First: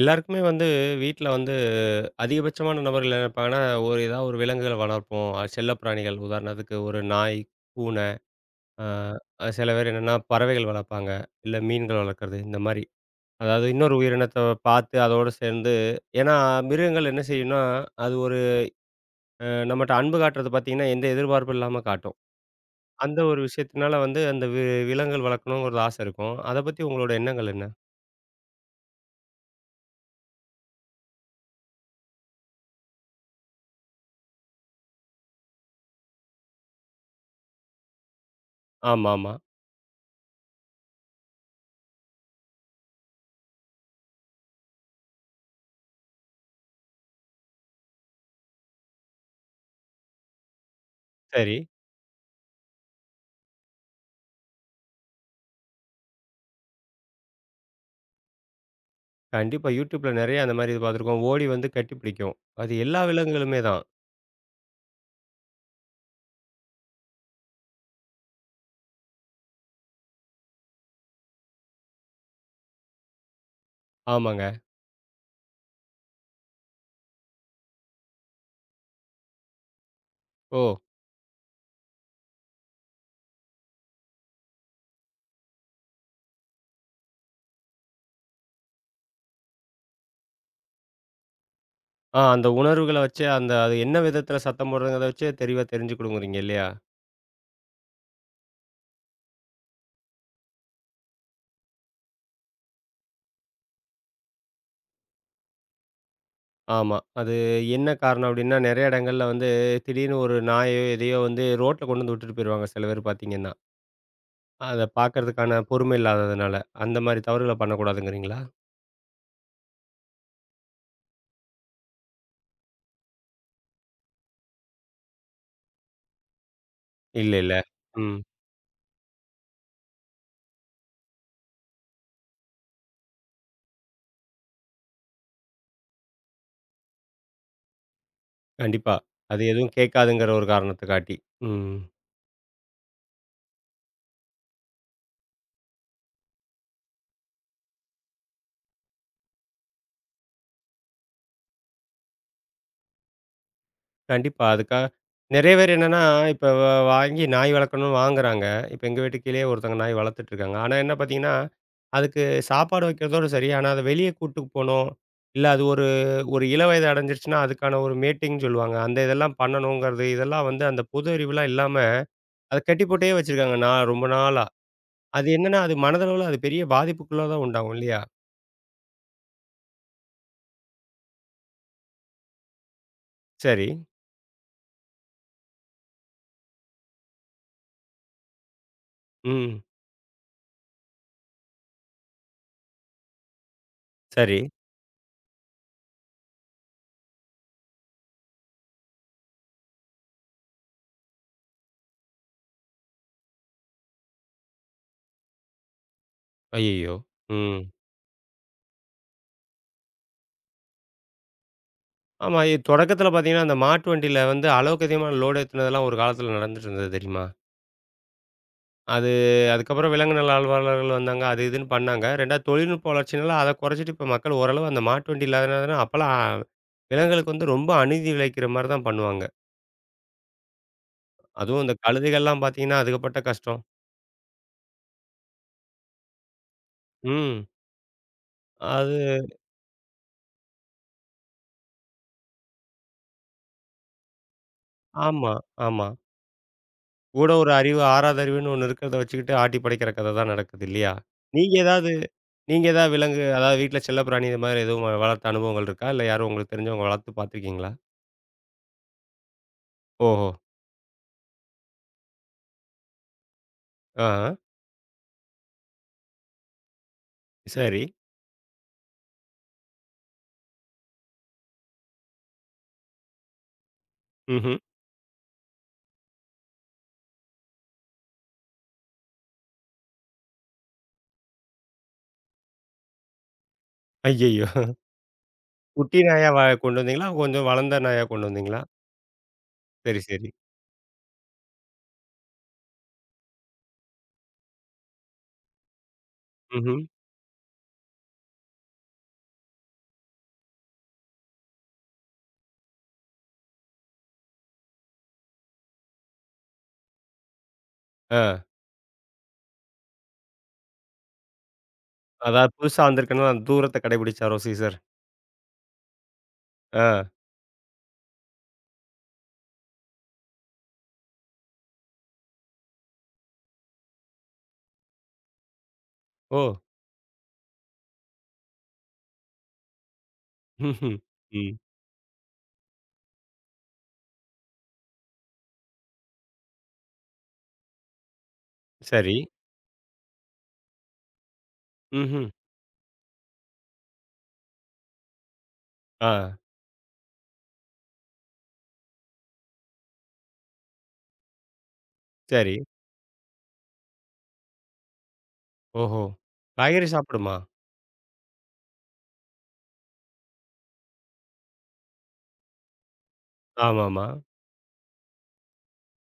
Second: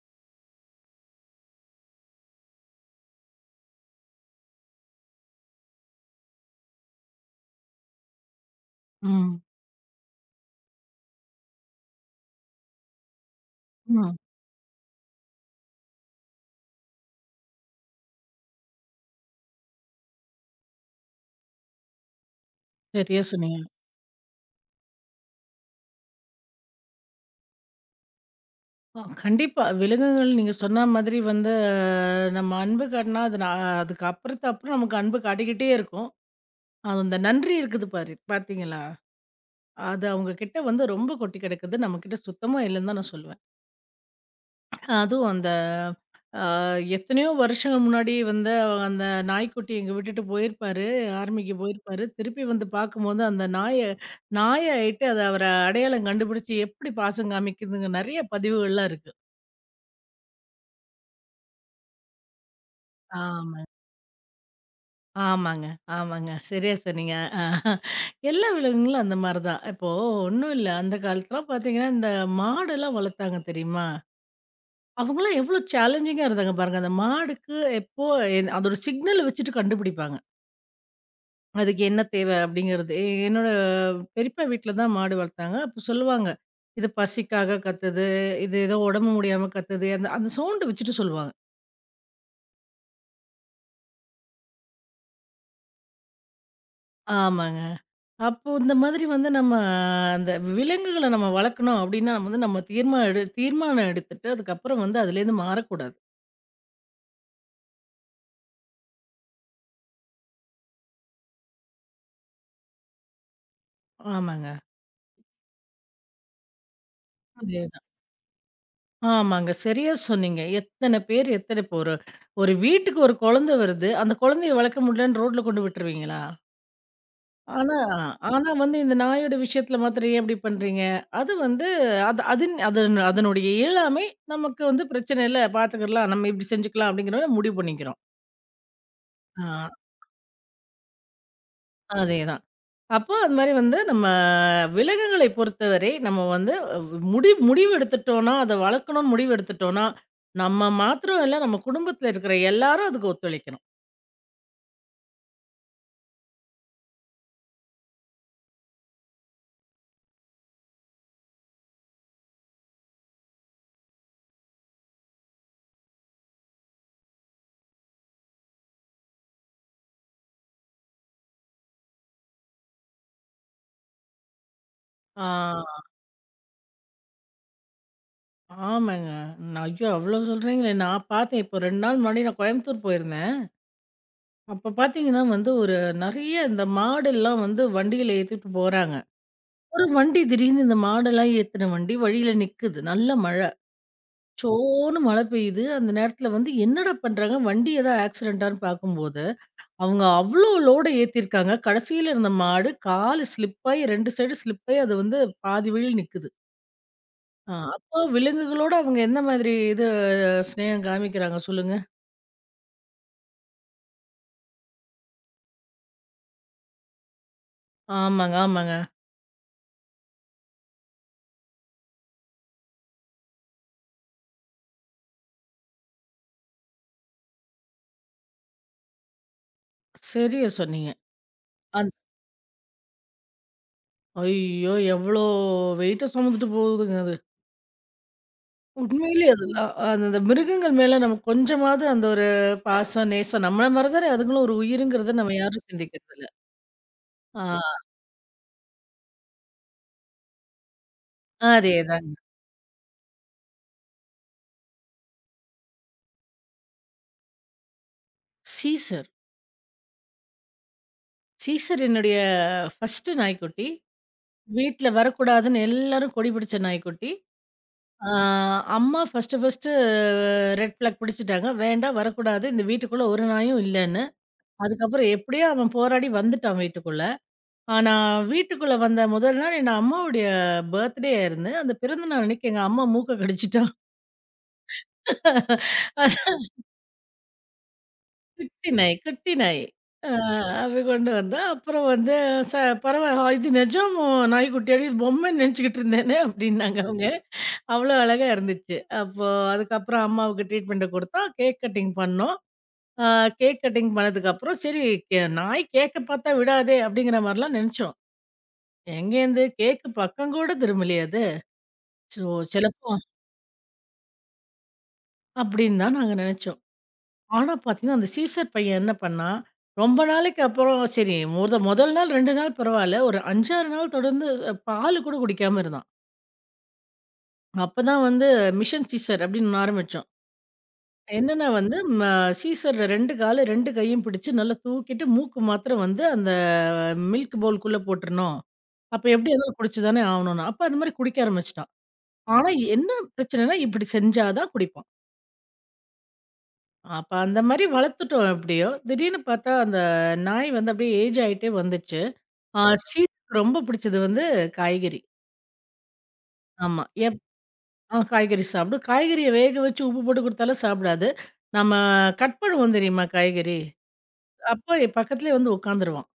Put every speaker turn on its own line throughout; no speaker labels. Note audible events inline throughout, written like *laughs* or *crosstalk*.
எல்லாருக்குமே வந்து வீட்ல வந்து அதிகபட்சமான நபர்கள் என்ன நினைப்பாங்கன்னா, ஒரு ஏதாவது ஒரு விலங்குகள வளர்ப்போம். செல்லப்பிராணிகள் உதாரணத்துக்கு ஒரு நாய், பூனை, அ
ம்.
அ சில பேர் என்னன்னா பறவைகள் வளர்ப்பாங்க. இல்ல மீன்கள் வளர்க்குறது இந்த மாரி. அதாவது இன்னொரு
ம்.
உயிரினத்த பார்த்து அதோட சேர்ந்து ஏன்னா மிருகங்கள் என்ன செய்யும்னா, அது ஒரு நம்மட்ட அன்பு காட்டுறது பார்த்தீங்கன்னா, எந்த எதிர்பார்ப்பும் இல்லாம காட்டும். அந்த
சரியா
ஒரு
சொன்னீங்க.
விஷயத்தினால வந்து அந்த விலங்குகள் வளர்க்கணுங்கிறது ஆசை இருக்கும். அத பத்தி உங்களோட எண்ணங்கள் என்ன?
கண்டிப்பா. விலங்குகள் நீங்க சொன்ன மாதிரி வந்து நம்ம அன்பு காட்டினா, அது நான் அதுக்கு அப்புறம் நமக்கு அன்பு காட்டிக்கிட்டே இருக்கும். அது அந்த நன்றி இருக்குது பார்த்தீங்களா?
ஆமாமா.
அது அவங்க கிட்ட வந்து ரொம்ப கொட்டி கிடக்குது. நம்மகிட்ட சுத்தமா இல்லன்னு தான் நான் சொல்லுவேன். அதுவும் அந்த அ எத்தனையோ வருஷங்கள் முன்னாடி வந்து அந்த நாய்க்குட்டி எங்க விட்டுட்டு போயிருப்பாரு. ஆர்மிக்கு
சரி.
போயிருப்பாரு. திருப்பி வந்து பார்க்கும்போது அந்த நாயாயிட்டு அது அவர அடையாளம் கண்டுபிடிச்சு எப்படி பாசம் காமிக்குதுங்க நெறைய பதிவுகள்லாம் இருக்கு.
கண்டிப்பா. YouTubeல நெறைய அந்த மாரி இது பார்த்துருக்கோம். ஓடி வந்து கட்டி பிடிக்கும். அது எல்லா
ஆமா.
விலங்குகளுமே தான்.
ஆமாங்க, ஆமாங்க. சரியா சொன்னீங்க. எல்லா விலங்குகளும் அந்த மாரி தான். இப்போ ஒண்ணும் இல்ல. அந்த காலத்துலாம் பார்த்தீங்கன்னா, இந்த மாடெல்லாம் வளர்த்தாங்க தெரியுமா?
ஆமாங்க.
அவங்கலாம் எவ்ளோ சேலஞ்சிங்கா இருந்தாங்க பாருங்க. அந்த மாடுக்கு எப்போ அதோட சிக்னல் வச்சுட்டு கண்டுபிடிப்பாங்க.
ஓ!
அதுக்கு என்ன தேவை அப்படிங்கிறது. என்னோட பெரியப்பா வீட்ல தான் மாடு வளர்த்தாங்க. அப்போ சொல்லுவாங்க. இது பசிக்காக கத்துது, இது ஏதோ உடம்பு முடியாம கத்துது. அந்த அந்த சவுண்ட் வச்சுட்டு சொல்லுவாங்க.
ஆ அந்த உணர்வுகள வச்சே அந்த அது என்ன விதத்தில சத்தம் போடுறதுங்கிறத வச்சே தெளிவா தெரிஞ்சுக்கிடுங்கிறீங்க இல்லையா?
ஆமாங்க. அப்போ இந்த மாதிரி வந்து நம்ம அந்த விலங்குகள நம்ம வளர்க்கணும் அப்டின்னா, வந்து நம்ம தீர்மானம் எடுத்துட்டு, அதுக்கப்புறம் வந்து அதுலேருந்து மாறக்கூடாது.
ஆமா. அது என்ன காரணம் அப்டின்னா, நெறைய இடங்கள்ல வந்து திடீர்னு ஒரு நாயோ, எதையோ வந்து ரோட்ல கொண்டு வந்து விட்டுட்டு போயிருவாங்க சில பேர் பார்த்தீங்கன்னா.
ஆமாங்க.
அத பார்க்கறதுக்கான பொறுமை இல்லாததுனால. அந்த மாரி தவறுகள
அதேதான்.
பண்ணக்கூடாதுங்கிறீங்களா?
ஆமாங்க. சரியா சொன்னீங்க. எத்தன பேர் இப்போ ஒரு ஒரு வீட்டுக்கு ஒரு குழந்தை வருது. அந்த குழந்தைய வளர்க்க முடியலன்னு ரோட்ல கொண்டு விட்டுருவீங்களா?
இல்ல, இல்ல.
ஆனா
ம்.
ஆனா வந்து இந்த நாயோட விஷயத்துல மாத்திரம் ஏன் இப்டி பண்றீங்க? அது வந்து அது அதின் அதன் அதனுடைய இயலாமை நமக்கு வந்து பிரச்சனை இல்ல, பார்த்துக்கலாம். நம்ம இப்டி செஞ்சுக்கலாம் அப்டிங்கிற மாரி முடிவு பண்ணிக்கிறோம்.
கண்டிப்பா. அது
ஆ
எதுவும் கேட்காதுங்கிற ஒரு காரணத்துக்காட்டி. ம்.
அதேதான். அப்போ அது மாரி வந்து நம்ம விலங்குகளை பொறுத்தவரை, நம்ம வந்து முடிவு எடுத்துட்டோம்னா, அத வளர்க்கணும்னு முடிவு எடுத்துட்டோம்னா, நம்ம மாத்திரம் இல்ல, நம்ம குடும்பத்தில இருக்கிற எல்லாரும் அதுக்கு ஒத்துழைக்கணும்.
கண்டிப்பா. அதுக்காக நெறைய பேர் என்னன்னா, இப்ப வாங்கி நாய் வளர்க்கணும்னு வாங்குறாங்க. இப்ப எங்க வீட்டு கீழயே ஒருத்தவங்க நாய் வளர்த்துட்டு இருக்காங்க. ஆனா என்ன பார்த்தீங்கன்னா, அதுக்கு சாப்பாடு வைக்கிறதோட சரி. ஆனா அத வெளிய கூட்டு போணும். இல்ல அது ஒரு ஒரு இள வயது அடைஞ்சிருச்சுன்னா, அதுக்கான ஒரு மேட்டிங்ன்னு சொல்லுவாங்க. அந்த இதெல்லாம் பண்ணணுங்கிறது, இதெல்லாம் வந்து அந்த பொது அறிவுலாம் இல்லாம அத கட்டி போட்டே வச்சிருக்காங்க. நான் ரொம்ப நாளா.
ஆ
அது என்னன்னா, அது மனதளவுல அது பெரிய பாதிப்புக்குள்ள தான் உண்டாகும் இல்லையா?
ஆமாங்க. நான் ஐயோ! அவ்ளோ சொல்றீங்களே! நான் பார்த்தேன். இப்போ 2 நாள் முன்னாடி நான் கோயம்புத்தூர் போயிருந்தேன்.
சரி.
அப்ப பார்த்தீங்கன்னா வந்து, நெறைய இந்த மாடெல்லாம் வந்து வண்டியில ஏத்திட்டு போறாங்க.
ம்.
ஒரு வண்டி திடீர்னு இந்த மாடெல்லாம் ஏத்துன வண்டி வழியில நிக்குது. நல்ல
சரி.
சோன்னு மழை பெய்யுது. அந்த நேரத்துல வந்து என்னடா பண்றாங்க? வண்டி ஏதா ஆக்சிடென்ட்டான்னு பார்க்கும்போது, அவங்க அவ்ளோ லோட ஏத்தியிருக்காங்க. கடைசியில இருந்த மாடு காலு ஸ்லிப் ஆயி 2 சைடும் ஸ்லிப் ஆயி, அது வந்து பாதி வழியில நிக்குது.
அய்யய்யோ! ம்.
அப்போ விலங்குகளோட அவங்க எந்த மாதிரி இது ஸ்நேகம் காமிக்கிறாங்க சொல்லுங்க?
ஆமா. தொடக்கத்தில பார்த்தீங்கன்னா, அந்த மாட்டு வண்டியில வந்து அளவுக்கு அதிகமான லோடு ஏத்துனதெல்லாம் ஒரு காலத்தில நடந்துட்டு இருந்தது தெரியுமா?
ஆமாங்க, ஆமாங்க.
அது அதுக்கப்புறம் விலங்கு நல ஆர்வலர்கள் வந்தாங்க. அது இதுன்னு பண்ணாங்க. 2வது தொழில்நுட்ப வளர்ச்சினால அத குறைச்சிட்டு இப்ப மக்கள் ஓரளவு அந்த மாட்டு வண்டி இல்லாதனால அப்பலாம் விலங்குகளுக்கு வந்து ரொம்ப அநீதி இழைக்கிற மாரி தான் பண்ணுவாங்க.
சரியா சொன்னீங்க.
அதுவும் இந்த
அந்
கழுதைகள்லாம் பார்த்தீங்கன்னா, அதுக்கப்பட்ட கஷ்டம்.
ஐயோ! எவ்ளோ வெயிட்ட சுமந்துட்டு போகுதுங்க அது.
ம். அது
உண்மையிலேயே அதெல்லாம் அந்த அந்த மிருகங்கள் மேல நமக்கு கொஞ்சமாவது அந்த ஒரு பாசம், நேசம் நம்மள மாரி தானே அதுங்களும் ஒரு உயிருங்கிறத
ஆமா,
நம்ம யாரும்
ஆமா.
சிந்திக்கிறதில்ல.
கூட ஒரு
ஆ.
அறிவு ஆறாத அறிவுன்னு ஒண்ணு இருக்கிறத வச்சுக்கிட்டு ஆட்டி படைக்கிற கதை தான் நடக்குது இல்லையா? நீங்க ஏதாவது
அதேதாங்க.
நீங்க ஏதாவது விலங்கு, அதாவது வீட்ல செல்லப்பிராணி இது மாதிரி எதுவும் வளர்த்த அனுபவங்கள் இருக்கா? இல்ல யாரும் உங்களுக்கு தெரிஞ்சவங்க வளர்த்து பார்த்துருக்கீங்களா?
சீசர்.
ஓஹோ!
சீசர் என்னுடைய ஃபர்ஸ்ட்டு நாய்க்குட்டி.
ஆ, ஆ.
வீட்ல வரக்கூடாதுன்னு எல்லாரும் கொடி பிடிச்ச நாய்க்குட்டி.
சரி.
ஆ அம்மா ஃபர்ஸ்ட்டு ஃபர்ஸ்ட்டு ரெட் ஃபிளாக் பிடிச்சுட்டாங்க. வேண்டாம் வரக்கூடாது. இந்த வீட்டுக்குள்ள ஒரு நாயும் இல்லன்னு.
ம்ஹ்ம்.
அதுக்கப்புறம் எப்படியோ அவன் போராடி வந்துட்டான் வீட்டுக்குள்ள. ஆனா வீட்டுக்குள்ள வந்த முதல் நாள் என் அம்மாவுடைய பர்த்டே ஆயிருந்து. அந்த பிறந்த நாள் அன்னைக்கு எங்க அம்மா மூக்க கடிச்சுட்டா.
ஐய்யய்யோ! குட்டி நாயா கொண்டு வந்தீங்களா? கொஞ்சம் வளர்ந்த நாயா கொண்டு வந்தீங்களா?
குட்டி நாய், குட்டி நாய்.
சரி,
ஆ
சரி.
அது கொண்டு வந்தா, அப்புறம் வந்து ச பரவால்ல இது நிஜம் நாய்க்குட்டியாடி இது பொம்மைன்னு நினச்சுக்கிட்டு இருந்தேனே
ம்ஹ்ம்.
அப்படின்னாங்க அவங்க. அவ்வளோ அழகா இருந்துச்சு. அப்போ அதுக்கப்புறம் அம்மாவுக்கு ட்ரீட்மெண்ட்ட குடுத்தோம். கேக் கட்டிங் பண்ணோம். ஆ கேக் கட்டிங் பண்ணதுக்கப்புறம் சரி நாய் கேக்க பார்த்தா விடாதே அப்படிங்கிற மாரிலாம் நெனச்சோம்.
ஆ.
எங்கேருந்து கேக்கு பக்கம் கூட திரும்பலையே அது. ஸோ
அதாவது புதுசா
சிலப்போ
வந்திருக்குன்னா, தூரத்த கடைபிடிச்சாரோ சீசர்?
அப்படின்னு தான் நாங்க நெனச்சோம்.
ஆ.
ஆனா பார்த்தீங்கன்னா, அந்த சீசர் பையன் என்ன பண்ணான், ரொம்ப நாளைக்கு அப்புறம் சரி முதல் நாள் 2 நாள் பரவால்ல. ஒரு 5, 6 நாள் தொடர்ந்து பாலு கூட குடிக்காம இருந்தான்.
ஓ!
அப்பதான் வந்து மிஷன் சீசர் அப்படின்னு ஒண்ணு ஆரம்பிச்சோம்.
ம்ஹ்ம்.
என்னன்னா
ம்.
வந்து சீசர்ல 2 காலும் 2 கையும் பிடிச்சு நல்லா தூக்கிட்டு மூக்கு மாத்திரம் வந்து அந்த மில்க் பவுலுக்குள்ள போட்டுறணும். அப்ப
சரி.
எப்படி இருந்தாலும் குடிச்சு தானே ஆவணும்னு. அப்ப அந்த மாரி குடிக்க ஆரம்பிச்சுட்டான்.
ம்ஹ்ம்.
ஆனா என்ன பிரச்சனைன்னா, இப்படி செஞ்சா தான் குடிப்பான்.
ஆ.
அப்ப அந்த மாரி வளர்த்துட்டோம் எப்படியோ. திடீர்னு பார்த்தா, அந்த நாய் வந்து அப்படியே ஏஜ் ஆயிட்டே வந்துச்சு.
சரி.
ஆ ஓ. சீதாக்கு ரொம்ப பிடிச்சது வந்து காய்கறி.
ஓஹோ!
ஆமா.
காய்கறி
எப்
சாப்பிடுமா?
ஆ காய்கறி சாப்பிடும். காய்கறிய வேக வச்சு உப்பு போட்டு குடுத்தாலும் சாப்பிடாது. நம்ம கட் பண்ணுவோம் தெரியுமா காய்கறி?
ஆமாமா.
அப்போ என் பக்கத்துலயே வந்து உட்காந்துருவான்.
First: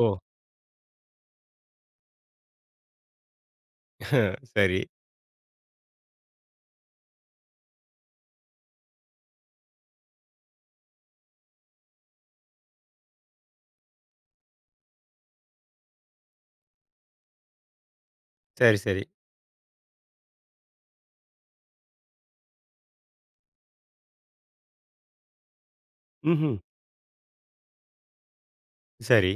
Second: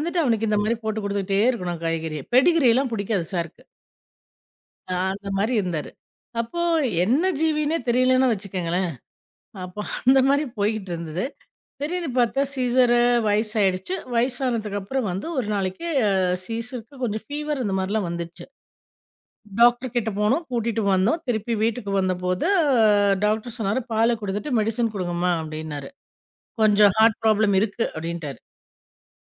ஓ!
அவனுக்கு இந்த மாரி போட்டு குடுத்துக்கிட்டே இருக்கணும் காய்கறிய. பெடிகிரி எல்லாம் பிடிக்காது ஷார்க்கு.
*laughs* சரி.
அந்த மாரி இருந்தாரு. அப்போ என்ன ஜீவின்னே தெரியலன்னு வச்சுக்கோங்களேன். அப்போ அந்த மாரி போய்கிட்டு இருந்தது. திடீர்னு பார்த்தா சீசரு வயசாயிடுச்சு. வயசானதுக்கப்புறம் வந்து ஒரு நாளைக்கு சீசருக்கு கொஞ்சம் ஃபீவர் இந்த மாரிலாம் வந்துச்சு.
சரி, சரி.
டாக்டர் கிட்ட போனோம், கூட்டிட்டு வந்தோம். திருப்பி வீட்டுக்கு வந்தபோது டாக்டர் சொன்னாரு, "பால குடுத்துட்டு மெடிசின் குடுங்கம்மா" அப்டின்னாரு.
ம்ஹ்ம்.
"கொஞ்சம் ஹார்ட் ப்ராப்ளம் இருக்கு" அப்டின்ட்டாரு.
சரி.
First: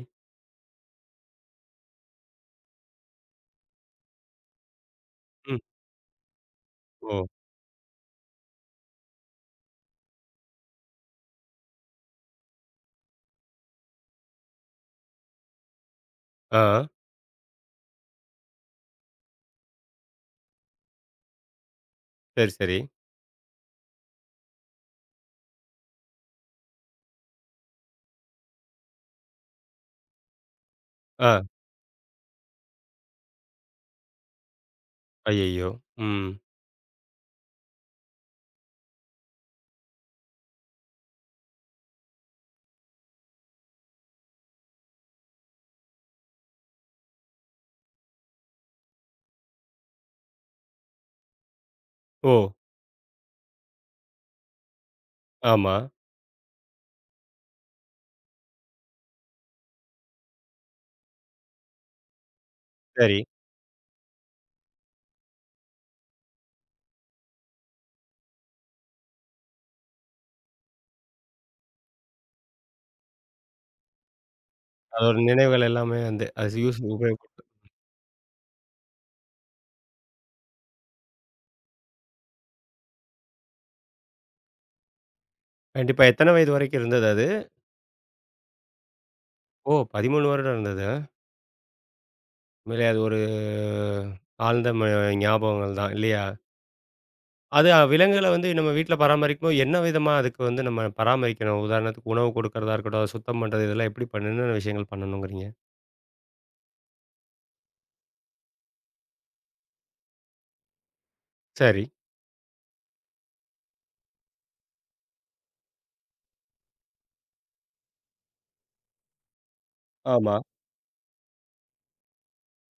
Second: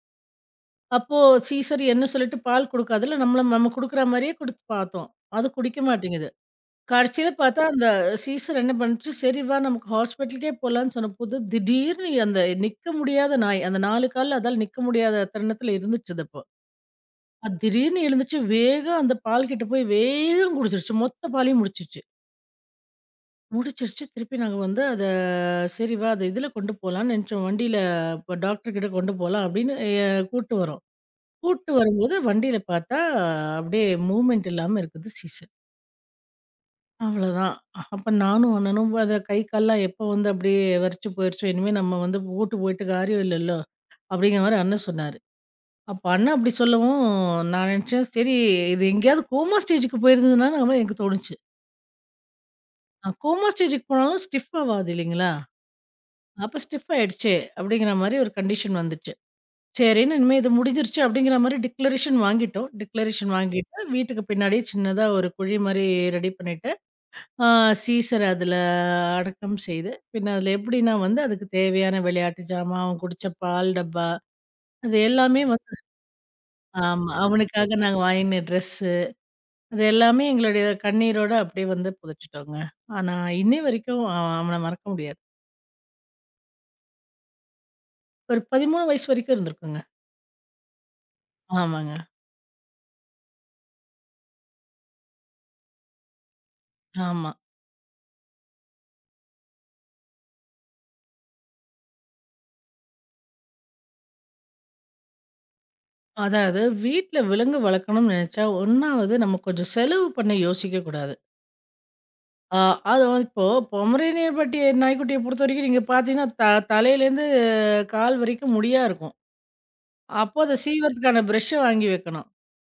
அப்போ சீசரியன்னு சொல்லிட்டு பால் குடுக்காததுல நம்மள நம்ம குடுக்குற மாரியே குடுத்து பார்த்தோம். அது
ம்.
குடிக்க மாட்டேங்குது.
ஓ!
கடைசியில பார்த்தா, அந்த சீசர் என்ன பண்ணுச்சு, "சரி வா நமக்கு ஹாஸ்பிட்டலுக்கே போலான்னு" சொன்னபோது, திடீர்னு அந்த நிக்க முடியாத நாய், அந்த 4 கால்ல அதால நிக்க முடியாத தருணத்துல இருந்துச்சு அது அப்போ.
ஆ.
அது திடீர்னு எழுந்துச்சு, வேகம் அந்த பால் கிட்ட போய் வேகன்னு குடிச்சிருச்சு. மொத்த பாலையும் முடிச்சிருச்சு.
சரி, சரி.
முடிச்சிருச்சு, திருப்பி நாங்க வந்து அத சரி வா அத இதுல கொண்டு போலான்னு நெனச்சோம். வண்டியில இப்ப டாக்டர் கிட்ட கொண்டு போலாம் அப்படின்னு எ கூட்டு வரோம்.
ஆ.
கூட்டு வரும்போது வண்டியில பார்த்தா, அப்படியே மூவ்மெண்ட் இல்லாம இருக்குது சீசர்.
ஐயய்யோ! ம்.
அவ்வளோதான். அப்ப நானும் அண்ணனும் அத கை கால்லாம் எப்போ வந்து அப்படியே வெறச்சு போயிருச்சோ, இனிமே நம்ம வந்து ஓட்டு போயிட்டு காரியம் இல்லல்ல. அப்படிங்கிற மாரி அண்ணன் சொன்னாரு. அப்ப அண்ணன் அப்படி சொல்லவும் நான் நெனச்சேன், சரி இது எங்கேயாவது கோமா ஸ்டேஜுக்கு போயிருந்ததுனால எனக்கு தோணுச்சு.
ஓ!
கோமா ஸ்டேஜுக்கு போனாலும் ஸ்டிஃப் ஆவாது இல்லைங்களா?
ஆமா.
அப்ப ஸ்டிஃப் ஆயிடுச்சே அப்படிங்கிற மாரி ஒரு கண்டிஷன் வந்துச்சு. சரின்னு இனிமே இது முடிஞ்சிருச்சு அப்படிங்கிற மாரி டிக்ளரேஷன் வாங்கிட்டோம்.
சரி.
டிக்ளரேஷன் வாங்கிட்டு வீட்டுக்கு பின்னாடியே சின்னதா ஒரு குழி மாரி ரெடி பண்ணிட்டு ஆ சீசர் அதில அடக்கம் செய்து, பின்ன அதில எப்படின்னா வந்து அதுக்கு தேவையான விளையாட்டு ஜாமான், அவன் குடிச்ச பால் டப்பா, அது
அதோட
எல்லாமே
நினைவுகள்
வந்து
எல்லாமே வந்து அது யூஸ்
ஆமா.
உபயோக
அவனுக்காக நாங்க வாங்கின ட்ரெஸ்ஸு, அது எல்லாமே எங்களுடைய கண்ணீரோட அப்படியே வந்து புதைச்சுட்டோங்க. ஆனா, இன்னை வரைக்கும் அவன மறக்க முடியாது.
கண்டிப்பா. எத்தன வயது வரைக்கும் இருந்தது அது?
ஒரு 13 வயசு வரைக்கும்
ஓ!
இருந்திருக்குங்க.
13 வருடம் இருந்தது. அ.
ஆமாங்க.
உண்மையிலே அது ஒரு ஆழ்ந்த ஞாபகங்கள் தான் இல்லையா?
ஆமா.
அது விலங்குகள வந்து நம்ம வீட்ல பராமரிக்கும்போது என்ன விதமா அதுக்கு வந்து நம்ம பராமரிக்கணும்? உதாரணத்துக்கு உணவு கொடுக்கறதா இருக்கட்டும், அத சுத்தம் பண்றது இதெல்லாம் எப்படி பண்ணு என்னென்ன விஷயங்கள் பண்ணணுங்கிறீங்க?
அதாவது வீட்ல விலங்கு வளர்க்கணும்னு நெனைச்சா, 1வது நம்ம கொஞ்சம் செலவு பண்ண யோசிக்கக்கூடாது.
சரி.
ஆ, அது வந்து இப்போ பொமரேனியன் பட்டி நாய்க்குட்டிய பொறுத்தவரைக்கும் நீங்க பார்த்தீங்கன்னா, தலையிலேருந்து கால் வரைக்கும் முடியா இருக்கும்.
ஆமா.
அப்போ அத சீவறதுக்கான பிரஷ்ஷ வாங்கி வைக்கணும்.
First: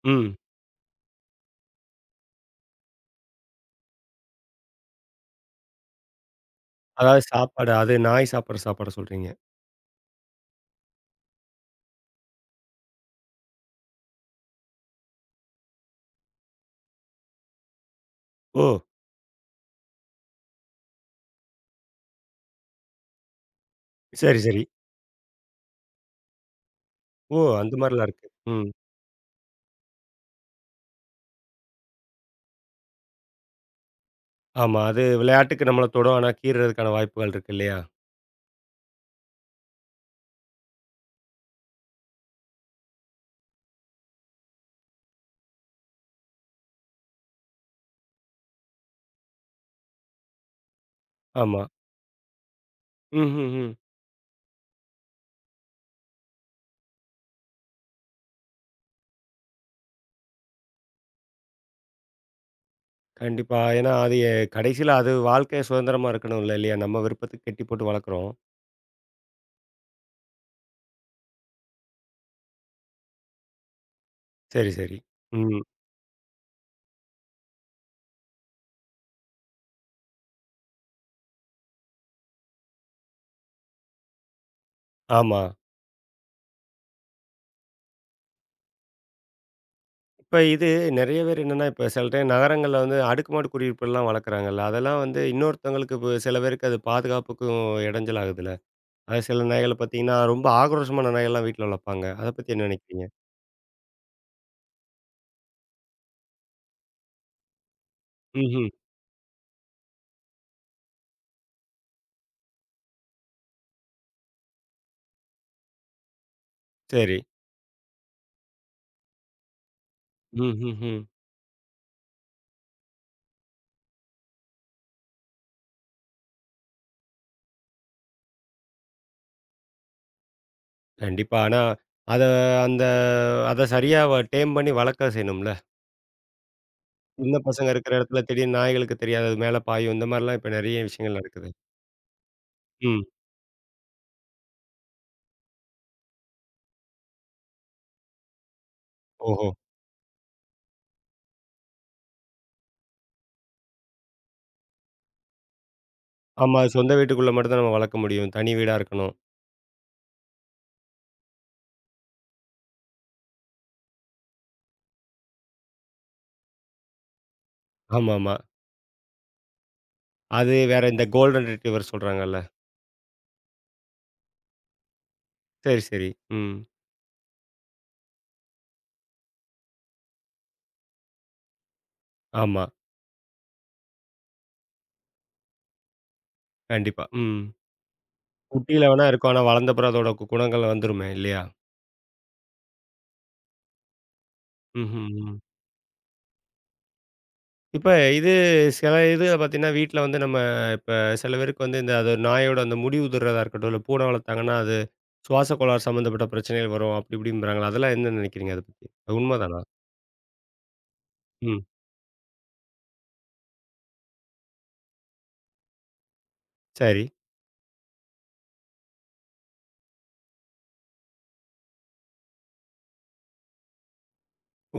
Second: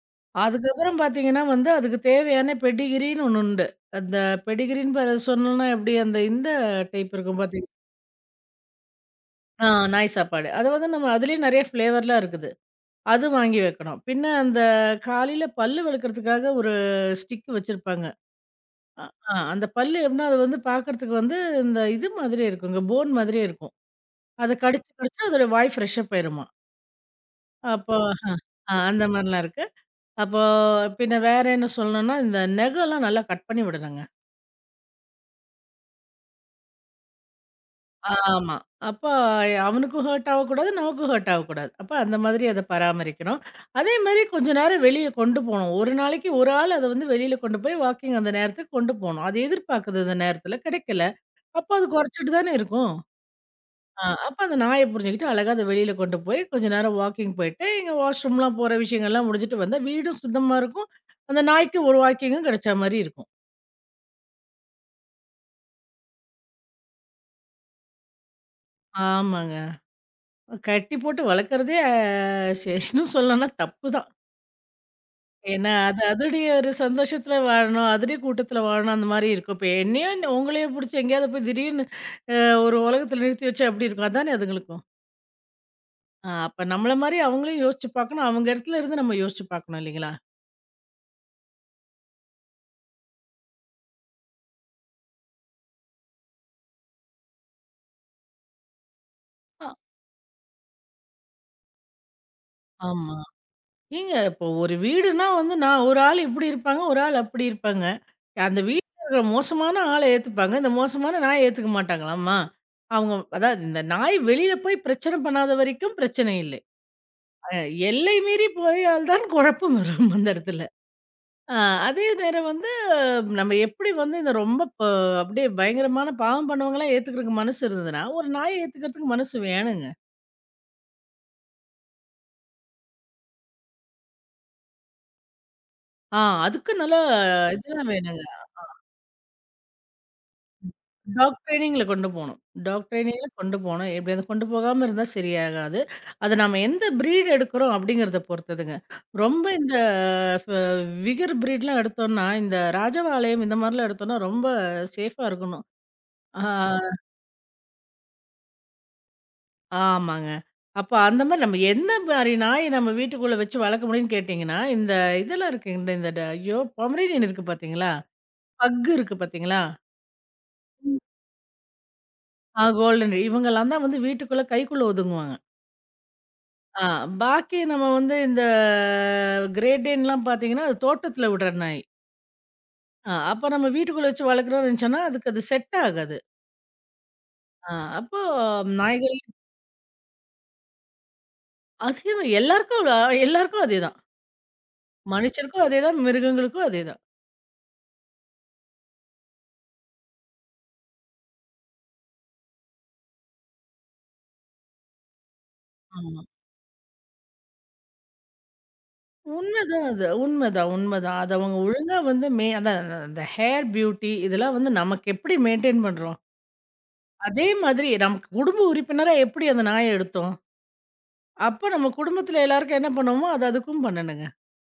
ம்.
அதுக்கப்புறம் பார்த்தீங்கன்னா வந்து, அதுக்கு தேவையான பெடிகிரின்னு ஒண்ணு உண்டு. அந்த பெடிகிரின்னு பேர சொன்னோம்னா எப்படி அந்த இந்த டைப்
அதாவது
இருக்கும் பார்த்தீங்க
சாப்பாடு அது நாய் சாப்பிடுற சாப்பாட சொல்றீங்க.
ஆ நாய் சாப்பாடு. அது வந்து நம்ம அதிலேயே நெறைய ஃப்ளேவர்லாம் இருக்குது. அது வாங்கி வைக்கணும். பின்ன அந்த காலையில பல்லு விளக்கறதுக்காக ஒரு ஸ்டிக் வச்சிருப்பாங்க.
ஓ!
அ ஆ அந்த பல்லு எப்படின்னா, அது வந்து பார்க்கறதுக்கு வந்து இந்த இது மாதிரி இருக்குங்க, போன் மாதிரியே இருக்கும்.
சரி,
அத
சரி.
கடிச்சு, கடிச்சு அதோட வாய் ஃப்ரெஷ்ஷா போயிருமா.
ஓ! அந்த
அப்போ
மாரிலாம் இருக்கு. ம்.
அந்த மாரிலாம் இருக்கு. அப்போ பின்ன வேற என்ன சொல்லணும்னா, இந்த நெகம்லாம் நல்லா கட் பண்ணி விடணுங்க.
ஆமா. அது விளையாட்டுக்கு நம்மள தொடும். ஆனா கீறுறதுக்கான வாய்ப்புகள் இருக்கு இல்லையா?
ஆமா. அப்போ அவனுக்கும் ஹர்ட் ஆகக்கூடாது, நமக்கும் ஹர்ட் ஆகக்கூடாது. அப்ப அந்த மாதிரி அத பராமரிக்கணும். அதே மாரி கொஞ்ச நேரம் வெளிய கொண்டு போணும். ஒரு நாளைக்கு ஒரு ஆள் அத வந்து வெளியில கொண்டு போய் வாக்கிங் அந்த நேரத்துக்கு கொண்டு போணும். அது எதிர்பார்க்குது அந்த நேரத்துல, கிடைக்கல.
ஆமா.
அப்போ அது குறைச்சிட்டு தானே இருக்கும்.
ம்ஹ்ஹ்ம்.
அப்ப அந்த நாய புரிஞ்சுக்கிட்டு அழகா அத வெளியில கொண்டு போய் கொஞ்ச நேரம் வாக்கிங் போயிட்டு, இங்க வாஷ்ரூம்லாம் போற விஷயங்கள்லாம் முடிச்சுட்டு வந்தா, வீடும் சுத்தமா இருக்கும். அந்த நாய்க்கு ஒரு வாக்கிங்கும் கிடைச்ச மாரி இருக்கும்.
கண்டிப்பா. ஏன்னா அது கடைசியில அது வாழ்க்கை சுதந்திரமா இருக்கணும்ல இல்லையா? நம்ம விருப்பத்துக்கு கட்டி போட்டு வளர்க்குறோம்.
ஆமாங்க. கட்டி போட்டு வளர்க்குறதே சேஷ்ன்னு சொல்லணும்னா தப்பு தான்.
சரி, சரி. ம்.
ஏன்னா, அது அதனுடைய ஒரு சந்தோஷத்துல வாழணும், அதனுடைய கூட்டத்துல வாழணும் அந்த மாரி இருக்கும். இப்ப என்னையோ உங்களையோ புடிச்சு எங்கேயாவது போய் திடீர்னு அ ஒரு உலகத்துல நிறுத்தி வச்சா எப்டி இருக்கும்? அதானே அதுங்களுக்கும்.
ஆமா.
அப்ப நம்மள மாரி அவங்களையும் யோசிச்சு பார்க்கணும். அவங்க இடத்துல இருந்து நம்ம யோசிச்சு பார்க்கணும் இல்லைங்களா?
இப்ப இது நெறைய பேர் என்னன்னா, இப்ப சில டைம் நகரங்கள்ல வந்து அடுக்குமாடி குடியிருப்புலாம் வளர்க்குறாங்கல்ல. அதெல்லாம் வந்து இன்னொருத்தவங்களுக்கு இப்ப சில பேருக்கு அது பாதுகாப்புக்கும் இடைஞ்சலாகுதுல்ல. அது சில
அ
நாய்கள பார்த்தீங்கன்னா, ரொம்ப ஆக்ரோஷமான நாய்கள்லாம் வீட்ல வளர்ப்பாங்க. அத பத்தி என்ன நினைக்கிறீங்க?
ஆமா. ஏங்க இப்போ ஒரு வீடுனா வந்து நான் ஒரு ஆள் இப்படி இருப்பாங்க, ஒரு ஆள் அப்படி இருப்பாங்க. அந்த
ம்ஹ்ம்.
வீட்ல இருக்கிற மோசமான ஆள ஏத்துப்பாங்க. இந்த மோசமான நாய ஏத்துக்க மாட்டாங்களாம்மா? அவங்க அதாவது இந்த நாய் வெளியில போய் பிரச்சனை பண்ணாத வரைக்கும் பிரச்சனை இல்லை.
சரி.
அ எல்லை மீறி போயால் தான் குழப்பம் வரும் அந்த இடத்துல.
ம்ஹ்ஹ்ம்.
அ அதே நேரம் வந்து நம்ம எப்படி வந்து இந்த ரொம்ப அப்படியே பயங்கரமான பாவம் பண்ணவங்கலாம் ஏத்துக்கிறதுக்கு மனசு இருந்ததுன்னா, ஒரு நாய ஏத்துக்கிறதுக்கு மனசு வேணுங்க.
கண்டிப்பா. ஆனா, அத அந்த அத சரியா டேம் பண்ணி வளர்க்க செய்யணும்ல.
ஆ அதுக்கு நல்லா
சின்ன பசங்க
இதெல்லாம்
இருக்கிற
வேணும்.
இடத்துல திடீர்னு நாய்களுக்கு தெரியாது. அது மேல பாயும். இந்த மாரிலாம் இப்ப நெறைய விஷயங்கள்
டாக்
நடக்குது.
ட்ரெய்னிங்ல கொண்டு போணும். டாக்
ம்.
ட்ரெய்னிங்ல கொண்டு போணும். எப்படியாவது கொண்டு போகாம இருந்தா சரியாகாது. அது நம்ம எந்த ப்ரீட் எடுக்கிறோம் அப்படிங்கிறத பொறுத்ததுங்க. ரொம்ப
ஓஹோ!
இந்த ஃப விகர் ப்ரீட்லாம் எடுத்தோம்னா, இந்த ராஜபாளையம் இந்த மாரிலாம் எடுத்தோம்னா ரொம்ப சேஃபா இருக்கணும். ஆ
ஆமா. அது சொந்த வீட்டுக்குள்ள மட்டும் தான் நம்ம வளர்க்க முடியும். தனி வீடா இருக்கணும்.
ஆமாங்க. அப்ப அந்த மாரி நம்ம என்ன மாரி நாய் நம்ம வீட்டுக்குள்ள வச்சு வளர்க்க முடியும்னு கேட்டீங்கன்னா, இந்த இதெல்லாம் இருக்குங்க இந்த ஐயோ! பொமரேனியன் இருக்கு பார்த்தீங்களா?
ஆமாமா.
பக் இருக்கு பார்த்தீங்களா?
அது வேற இந்த கோல்டன் ரிட்ரீவர் சொல்றாங்கல்ல.
கோல்டன் இவங்கலாம் தான் வந்து வீட்டுக்குள்ள கைக்குள்ள ஒதுங்குவாங்க.
சரி, சரி. ம்.
ஆ பாக்கி நம்ம வந்து இந்த கிரேட் டேன்லாம் பார்த்தீங்கன்னா, அது தோட்டத்தில விடுற நாய்.
ஆமா.
அப்ப நம்ம வீட்டுக்குள்ள வச்சு வளர்க்குறோம்னு நெனச்சோம்னா, அதுக்கு அது செட் ஆகாது.
கண்டிப்பா. ம்.
ஆ அப்போ
குட்டியில வேணா
நாய்கள்
இருக்கும். ஆனா வளர்ந்தப்புறம் அதோட குணங்கள் வந்துருமே! இல்லையா?
அதேதான் எல்லாருக்கும் எல்லாருக்கும் அதேதான்.
ம்ஹ்ம்.
மனுஷருக்கும் அதேதான், மிருகங்களுக்கும் அதேதான்.
இப்ப இது சில இது பார்த்தீங்கன்னா, வீட்ல வந்து நம்ம இப்ப சில பேருக்கு வந்து இந்த அது நாயோட அந்த முடி உதிர்றதா இருக்கட்டும், இல்ல பூனை வளர்த்தாங்கன்னா, அது சுவாச கோளாறு
ஆமா.
சம்மந்தப்பட்ட பிரச்சனைகள் வரும். அப்படி இப்படிம்பாங்கல்ல. அதெல்லாம் என்ன நினைக்கிறீங்க அத பத்தி? அது உண்மதானா?
உண்மதான் அது. உண்மதான், உண்மதான். அது அவங்க
ம்.
ஒழுங்கா வந்து அதான் அந்த அந்த ஹேர் பியூட்டி இதெல்லாம் வந்து நமக்கு எப்படி மெயின்டெயின் பண்றோம்?
சரி.
அதே மாதிரி நமக்கு குடும்ப உறுப்பினரா எப்படி அந்த நாய எடுத்தோம்? அப்ப நம்ம குடும்பத்தில எல்லாருக்கும் என்ன பண்ணுவோமோ, அது அதுக்கும் பண்ணணுங்க.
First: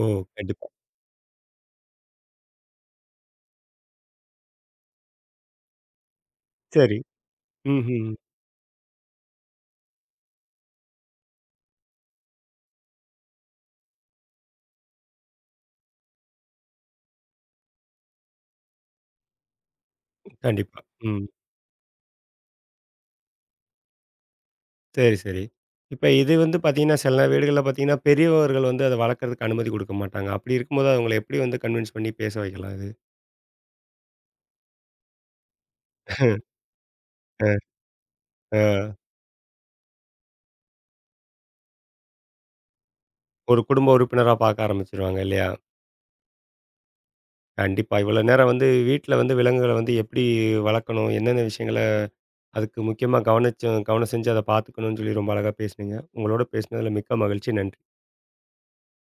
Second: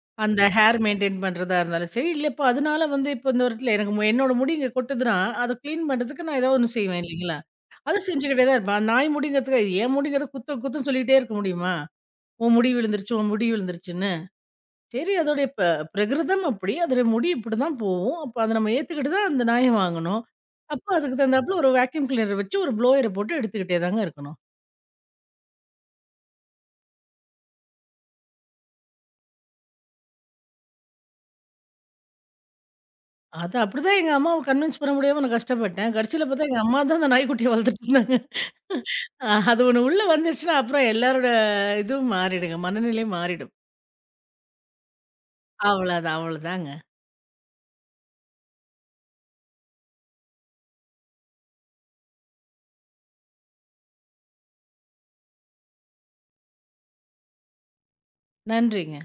ஓ!
அந்த
கண்டிப்பா.
ஹேர் மெயின்டெயின் பண்றதா இருந்தாலும் சரி, இல்ல இப்ப அதனால வந்து இப்ப இந்த இடத்துல எனக்கு என்னோட முடி இங்க கொட்டுதுன்னா, அத கிளீன் பண்றதுக்கு நான் ஏதாவது ஒண்ணு
சரி.
செய்வேன் இல்லைங்களா? அத
ம்ஹ்ம்.
செஞ்சுக்கிட்டே தான் இருப்பேன். நாய் முடிங்கிறதுக்கு என் முடிங்கிறத குத்த குத்தன்னு சொல்லிட்டே இருக்க முடியுமா? உன் முடி விழுந்துருச்சு, உன் முடி விழுந்துருச்சுன்னு. சரி அதோடைய பிரகிருதம் அப்படி. அதோட முடி இப்படிதான் போவும். அப்ப அத நம்ம ஏத்துக்கிட்டு தான் அந்த நாய வாங்கணும்.
கண்டிப்பா.
அப்ப அதுக்கு
ம்.
தகுந்தாப்புல ஒரு வேக்யூம் கிளீனர வச்சு ஒரு ப்ளோயர போட்டு எடுத்துக்கிட்டே தாங்க இருக்கணும்.
சரி, சரி. இப்ப இது வந்து பார்த்தீங்கன்னா, சில வீடுகள்ல பார்த்தீங்கன்னா, பெரியவர்கள் வந்து அத வளர்க்கறதுக்கு அனுமதி குடுக்க மாட்டாங்க. அப்படி இருக்கும்போது அவங்கள எப்படி வந்து கன்வின்ஸ் பண்ணி பேச வைக்கலாம் இது?
அது அப்படிதான் எங்க அம்மாவ கன்வின்ஸ் பண்ண முடியாம நான் கஷ்டப்பட்டேன். கடைசியில
*laughs*
பார்த்தா எங்க அம்மா தான் அந்த
அ,
நாய்க்குட்டிய வளர்த்துட்டு இருந்தாங்க.
அ.
அது ஒண்ணு உள்ள வந்துருச்சுன்னா, அப்புறம் எல்லாரோட இதுவும் மாறிடுங்க. மனநிலை மாறிடும்.
ஒரு குடும்ப உறுப்பினரா பார்க்க ஆரம்பிச்சுருவாங்க இல்லையா?
அவ்வளதான், அவ்வளதாங்க.
கண்டிப்பா. இவ்வளோ நேரம் வந்து வீட்ல வந்து விலங்குகள வந்து எப்படி வளர்க்கணும்? என்னென்ன விஷயங்கள அதுக்கு முக்கியமா கவனிச்சு கவனம் செஞ்சு அத பார்த்துக்கணும்னு சொல்லி ரொம்ப அழகா பேசுனீங்க. உங்களோட பேசினதுல மிக்க மகிழ்ச்சி. நன்றி.
நன்றிங்க.